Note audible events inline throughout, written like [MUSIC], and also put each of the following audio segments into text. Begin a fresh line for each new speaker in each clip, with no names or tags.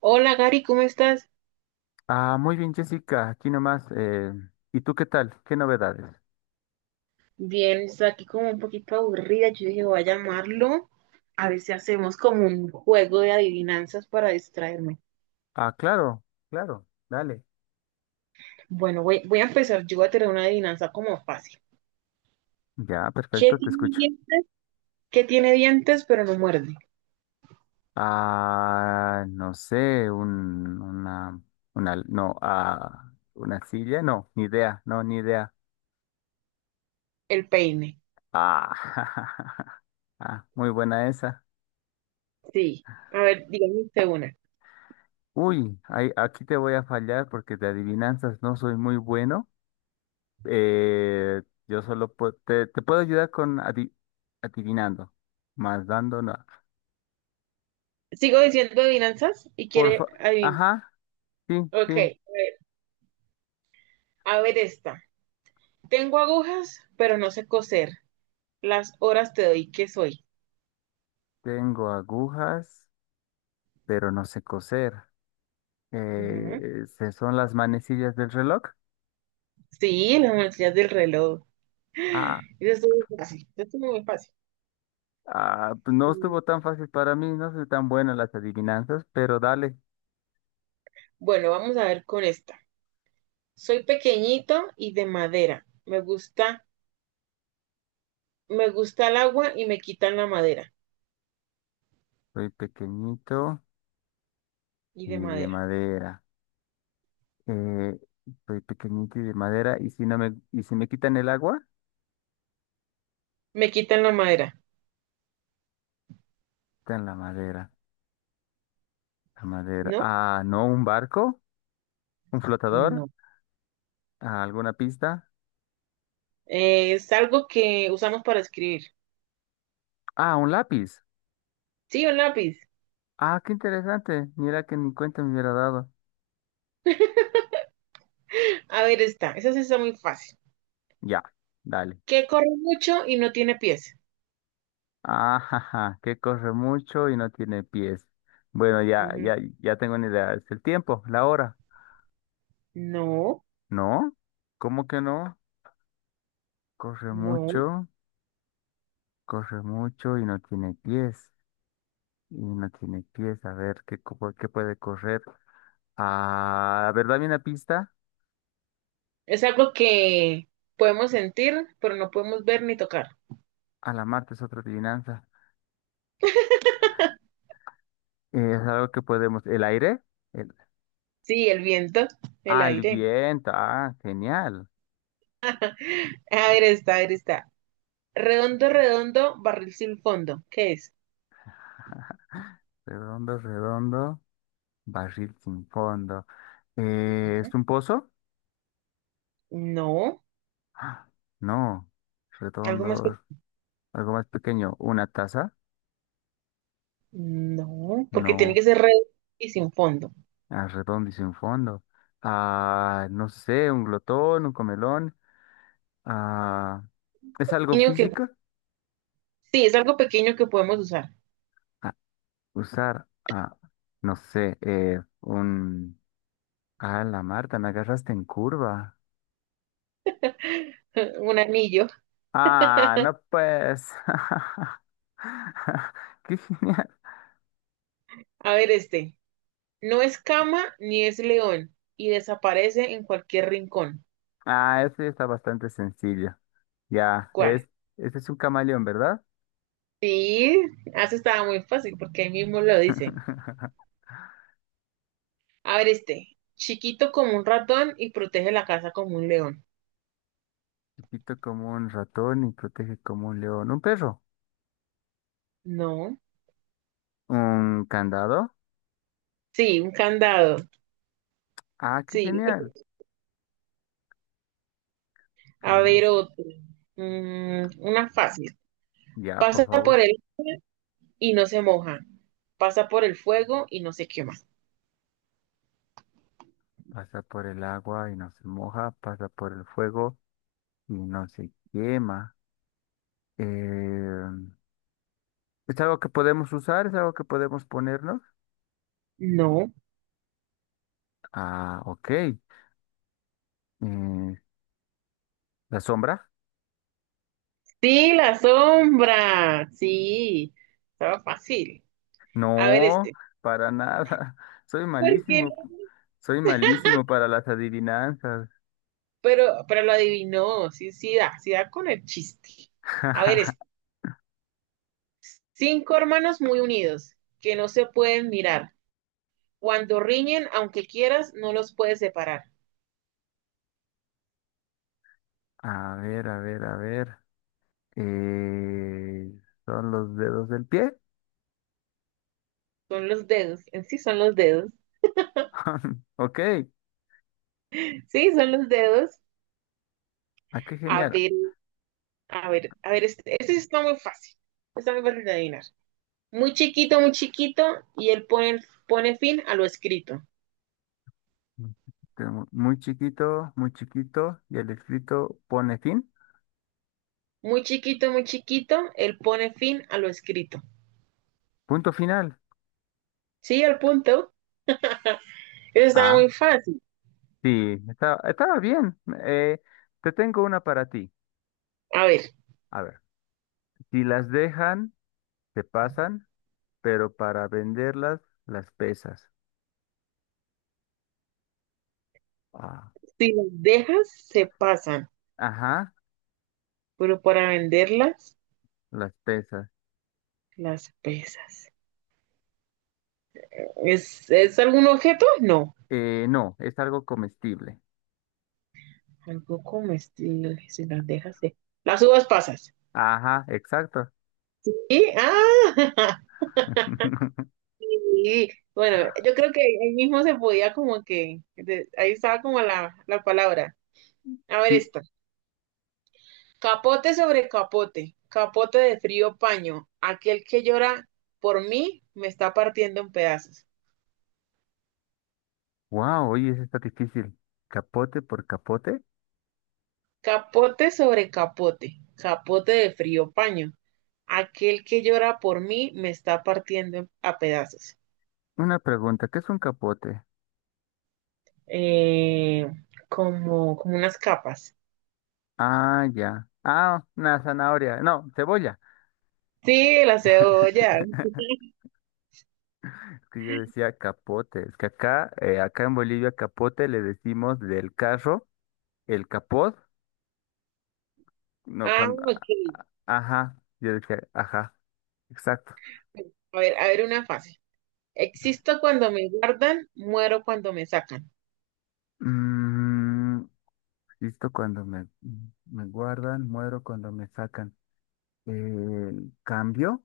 Hola Gary, ¿cómo estás?
Ah, muy bien, Jessica, aquí nomás. ¿Y tú qué tal? ¿Qué novedades?
Bien, estoy aquí como un poquito aburrida. Yo dije, voy a llamarlo a ver si hacemos como un juego de adivinanzas para distraerme.
Ah, claro, claro, dale.
Bueno, voy a empezar. Yo voy a tener una adivinanza como fácil.
Ya,
¿Qué
perfecto, te
tiene
escucho.
dientes? ¿Qué tiene dientes pero no muerde?
Ah, no sé, una, no, ah, una silla, no, ni idea, no, ni idea.
El peine.
Ah, [LAUGHS] ah, muy buena esa.
Sí. A ver, dígame usted una.
Uy, aquí te voy a fallar porque de adivinanzas no soy muy bueno. Eh, yo solo te puedo ayudar con adivinando, más dando, no.
Sigo diciendo adivinanzas y
Por
quiere
fa-
adivinar.
Ajá, sí,
Ok,
sí.
ver, a ver esta. Tengo agujas, pero no sé coser. Las horas te doy, ¿qué soy?
Tengo agujas, pero no sé coser.
Ujú.
¿Se son las manecillas del reloj?
Sí, las manecillas del reloj.
Ah,
Eso estuvo muy fácil. Sí, esto es muy fácil.
ah, pues no
Mm,
estuvo tan fácil para mí, no soy tan bueno en las adivinanzas, pero dale.
Bueno, vamos a ver con esta. Soy pequeñito y de madera. Me gusta el agua y me quitan la madera.
Soy pequeñito
Y
y
de
de
madera.
madera. Eh, Soy pequeñito y de madera, y y si me quitan el agua,
Me quitan la madera.
quitan la madera. La madera.
¿No?
Ah, no, un barco, un flotador,
No.
ah, alguna pista.
Es algo que usamos para escribir.
Ah, un lápiz.
Sí, un lápiz.
Ah, qué interesante. Mira que ni cuenta me hubiera dado.
A ver, esta. Esa sí está muy fácil.
Ya, dale.
Que corre mucho y no tiene pies.
Ajaja, que corre mucho y no tiene pies. Bueno,
Ujú.
ya tengo una idea. Es el tiempo, la hora.
No,
¿No? ¿Cómo que no? Corre
no.
mucho, corre mucho y no tiene pies. Y no tiene pies. A ver, ¿por qué puede correr? Ah, a ver, dame una pista.
Es algo que podemos sentir, pero no podemos ver ni tocar.
A la Marte es otra adivinanza. Es algo que podemos. ¿El aire? El...
Sí, el viento, el
Ah, el
aire.
viento. Ah, genial.
A ver, está. Redondo, redondo, barril sin fondo. ¿Qué es?
Redondo, redondo, barril sin fondo.
Ujú.
¿Es un pozo?
No,
¡Ah! No.
algo más
Redondo,
pequeño.
algo más pequeño. ¿Una taza?
No, porque tiene
No.
que ser redondo y sin fondo.
Ah, redondo y sin fondo. Ah, no sé, un glotón, un comelón. Ah, ¿es algo
Niño que...
físico?
Sí, es algo pequeño que podemos usar.
Ah, usar, ah, no sé, un... Ah, la Marta, me agarraste en curva.
[LAUGHS] Un anillo.
Ah, no pues. [LAUGHS] Qué genial.
A ver, este. No es cama ni es león y desaparece en cualquier rincón.
Ah, ese está bastante sencillo. Ya,
¿Cuál?
es, este es un camaleón, ¿verdad?
Sí, eso estaba muy fácil porque ahí mismo lo dice.
[LAUGHS]
A ver, este. Chiquito como un ratón y protege la casa como un león.
Chiquito como un ratón y protege como un león. ¿Un perro?
No.
¿Un candado?
Sí, un candado.
Ah, qué
Sí.
genial.
A
Candado.
ver otro. Mm, una fácil.
Ya, por
Pasa
favor.
por él y no se moja. Pasa por el fuego y no se quema.
Pasa por el agua y no se moja. Pasa por el fuego y no se quema. Eh, ¿Es algo que podemos usar? ¿Es algo que podemos ponernos?
No.
Ah, ok. ¿La sombra?
Sí, la sombra. Sí. Estaba fácil. A ver
No,
este.
para nada. [LAUGHS] Soy
¿Por qué
malísimo.
no?
Soy malísimo para las adivinanzas.
Pero lo adivinó. Sí, sí da. Sí da con el chiste. A ver este.
[LAUGHS]
Cinco hermanos muy unidos que no se pueden mirar. Cuando riñen, aunque quieras, no los puedes separar.
A ver, a ver, a ver. Eh, ¿Son los dedos del pie?
Son los dedos, en sí son los dedos.
[LAUGHS] Ok.
Sí, son los dedos.
Ah, qué
A
genial.
ver, a ver, este está muy fácil. Está muy fácil de adivinar. Muy chiquito, pone fin a lo escrito.
Tengo muy chiquito, muy chiquito. Y el escrito pone fin.
Muy chiquito, él pone fin a lo escrito.
Punto final.
Sí, al punto. Eso está
Ah,
muy fácil.
sí. Estaba bien. Eh, Te tengo una para ti.
A ver,
A ver. Si las dejan, se pasan. Pero para venderlas, las pesas. Ah,
si las dejas, se pasan,
ajá,
pero para venderlas,
las pesas.
las pesas. ¿Es algún objeto? No.
No, es algo comestible.
Algo comestible, si las dejas, se... Las uvas pasas.
Ajá, exacto.
Y, ah, [LAUGHS]
[LAUGHS]
yo creo que ahí mismo se podía como que, de- ahí estaba como la palabra. A ver
Sí,
esta. Capote sobre capote, capote de frío paño. Aquel que llora por mí me está partiendo en pedazos.
wow, oye, eso está difícil. ¿Capote por capote?
Capote sobre capote, capote de frío paño. Aquel que llora por mí me está partiendo a pedazos.
Una pregunta, ¿qué es un capote?
Eh, como, como unas capas.
Ah, ya. Ah, una zanahoria. No, cebolla.
Sí, la cebolla.
[LAUGHS] Es que yo decía capote. Es que acá, acá en Bolivia, capote le decimos del carro, el capot. No,
Ah,
cuando.
ok.
Ajá, yo decía, ajá, exacto.
A ver una fácil. Existo cuando me guardan, muero cuando me sacan.
Mm, listo cuando me, me guardan, muero cuando me sacan. El cambio,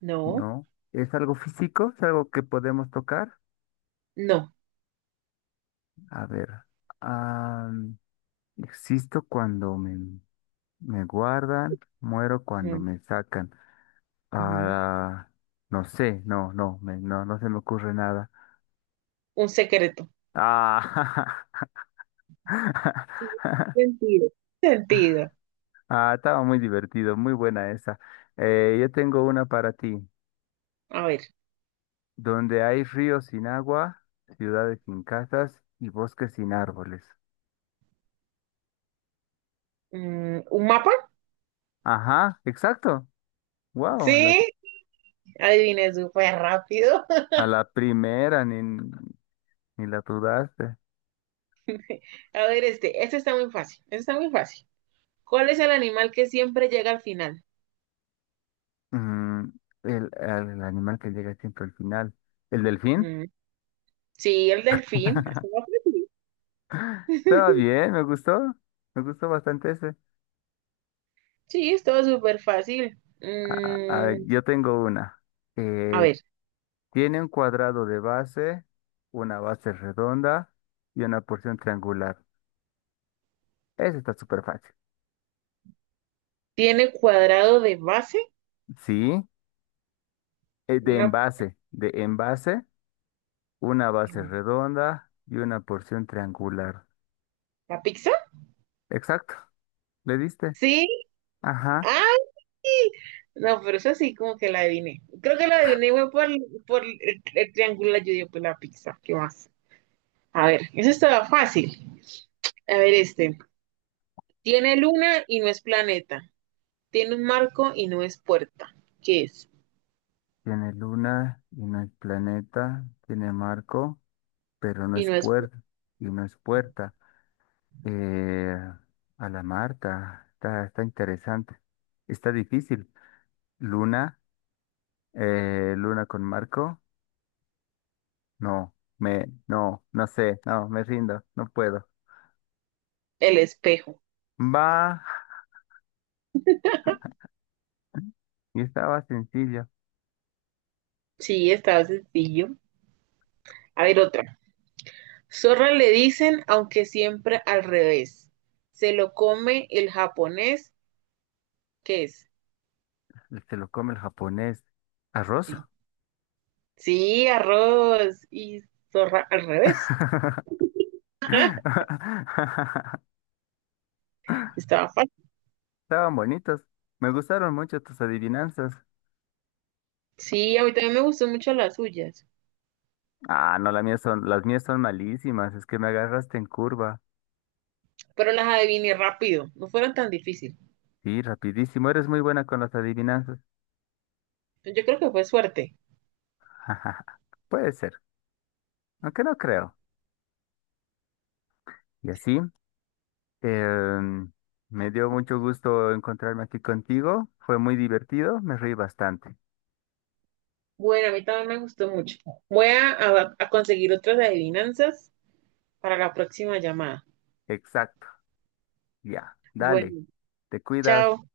No,
¿no? ¿Es algo físico? ¿Es algo que podemos tocar?
no.
A ver. Ah, existo cuando me, me guardan, muero cuando
Mm,
me sacan.
ujú.
Ah, no sé, no, no se me ocurre nada.
Un secreto.
Ah, [LAUGHS]
Sí, Sentido. Sentido.
ah, estaba muy divertido, muy buena esa. Yo tengo una para ti.
A ver.
Donde hay ríos sin agua, ciudades sin casas y bosques sin árboles.
Mm, ¿Un mapa?
Ajá, exacto. Wow,
Sí, adiviné súper rápido.
a la primera ni la dudaste.
[LAUGHS] A ver, este está muy fácil. Este está muy fácil. ¿Cuál es el animal que siempre llega al final?
Mm, el animal que llega siempre al final. ¿El delfín?
Mm, sí, el delfín. Estaba
[LAUGHS]
fácil.
Estaba
[LAUGHS]
bien, me gustó. Me gustó bastante ese.
Sí, es todo súper fácil.
A ver,
Mm,
yo tengo una.
a
Eh,
ver,
Tiene un cuadrado de base, una base redonda y una porción triangular. Ese está súper fácil.
tiene cuadrado de base.
Sí,
Una,
de envase, una base
em,
redonda y una porción triangular.
¿la pizza?
Exacto, le diste.
Sí.
Ajá,
¡Ay! No, pero eso sí, como que la adiviné. Creo que la adiviné fue por el triángulo, yo digo, pues la pizza. ¿Qué más? A ver, eso estaba fácil. A ver, este. Tiene luna y no es planeta. Tiene un marco y no es puerta. ¿Qué es?
tiene luna y no es planeta, tiene marco, pero no
Y
es
no es
puerta y no es puerta. Eh, a la Marta, está, está interesante. Está difícil. Luna, luna con marco, no, no sé, no, me rindo, no puedo.
el espejo.
Va, y estaba sencillo.
Sí, estaba sencillo. A ver, otra. Zorra le dicen, aunque siempre al revés. Se lo come el japonés. ¿Qué es?
El que lo come el japonés. ¿Arroz?
Sí. Sí, arroz y zorra al revés.
[LAUGHS]
Estaba fácil.
Estaban bonitos. Me gustaron mucho tus adivinanzas.
Sí, a mí también me gustó mucho las suyas,
Ah, no, las mías son malísimas. Es que me agarraste en curva.
pero las adiviné rápido, no fueron tan difíciles.
Sí, rapidísimo. Eres muy buena con las adivinanzas.
Yo creo que fue suerte.
[LAUGHS] Puede ser, aunque no creo. Y así, em, me dio mucho gusto encontrarme aquí contigo. Fue muy divertido. Me reí bastante.
Bueno, a mí también me gustó mucho. Voy a conseguir otras adivinanzas para la próxima llamada.
Exacto. Ya, dale.
Bueno,
Te cuidas.
chao.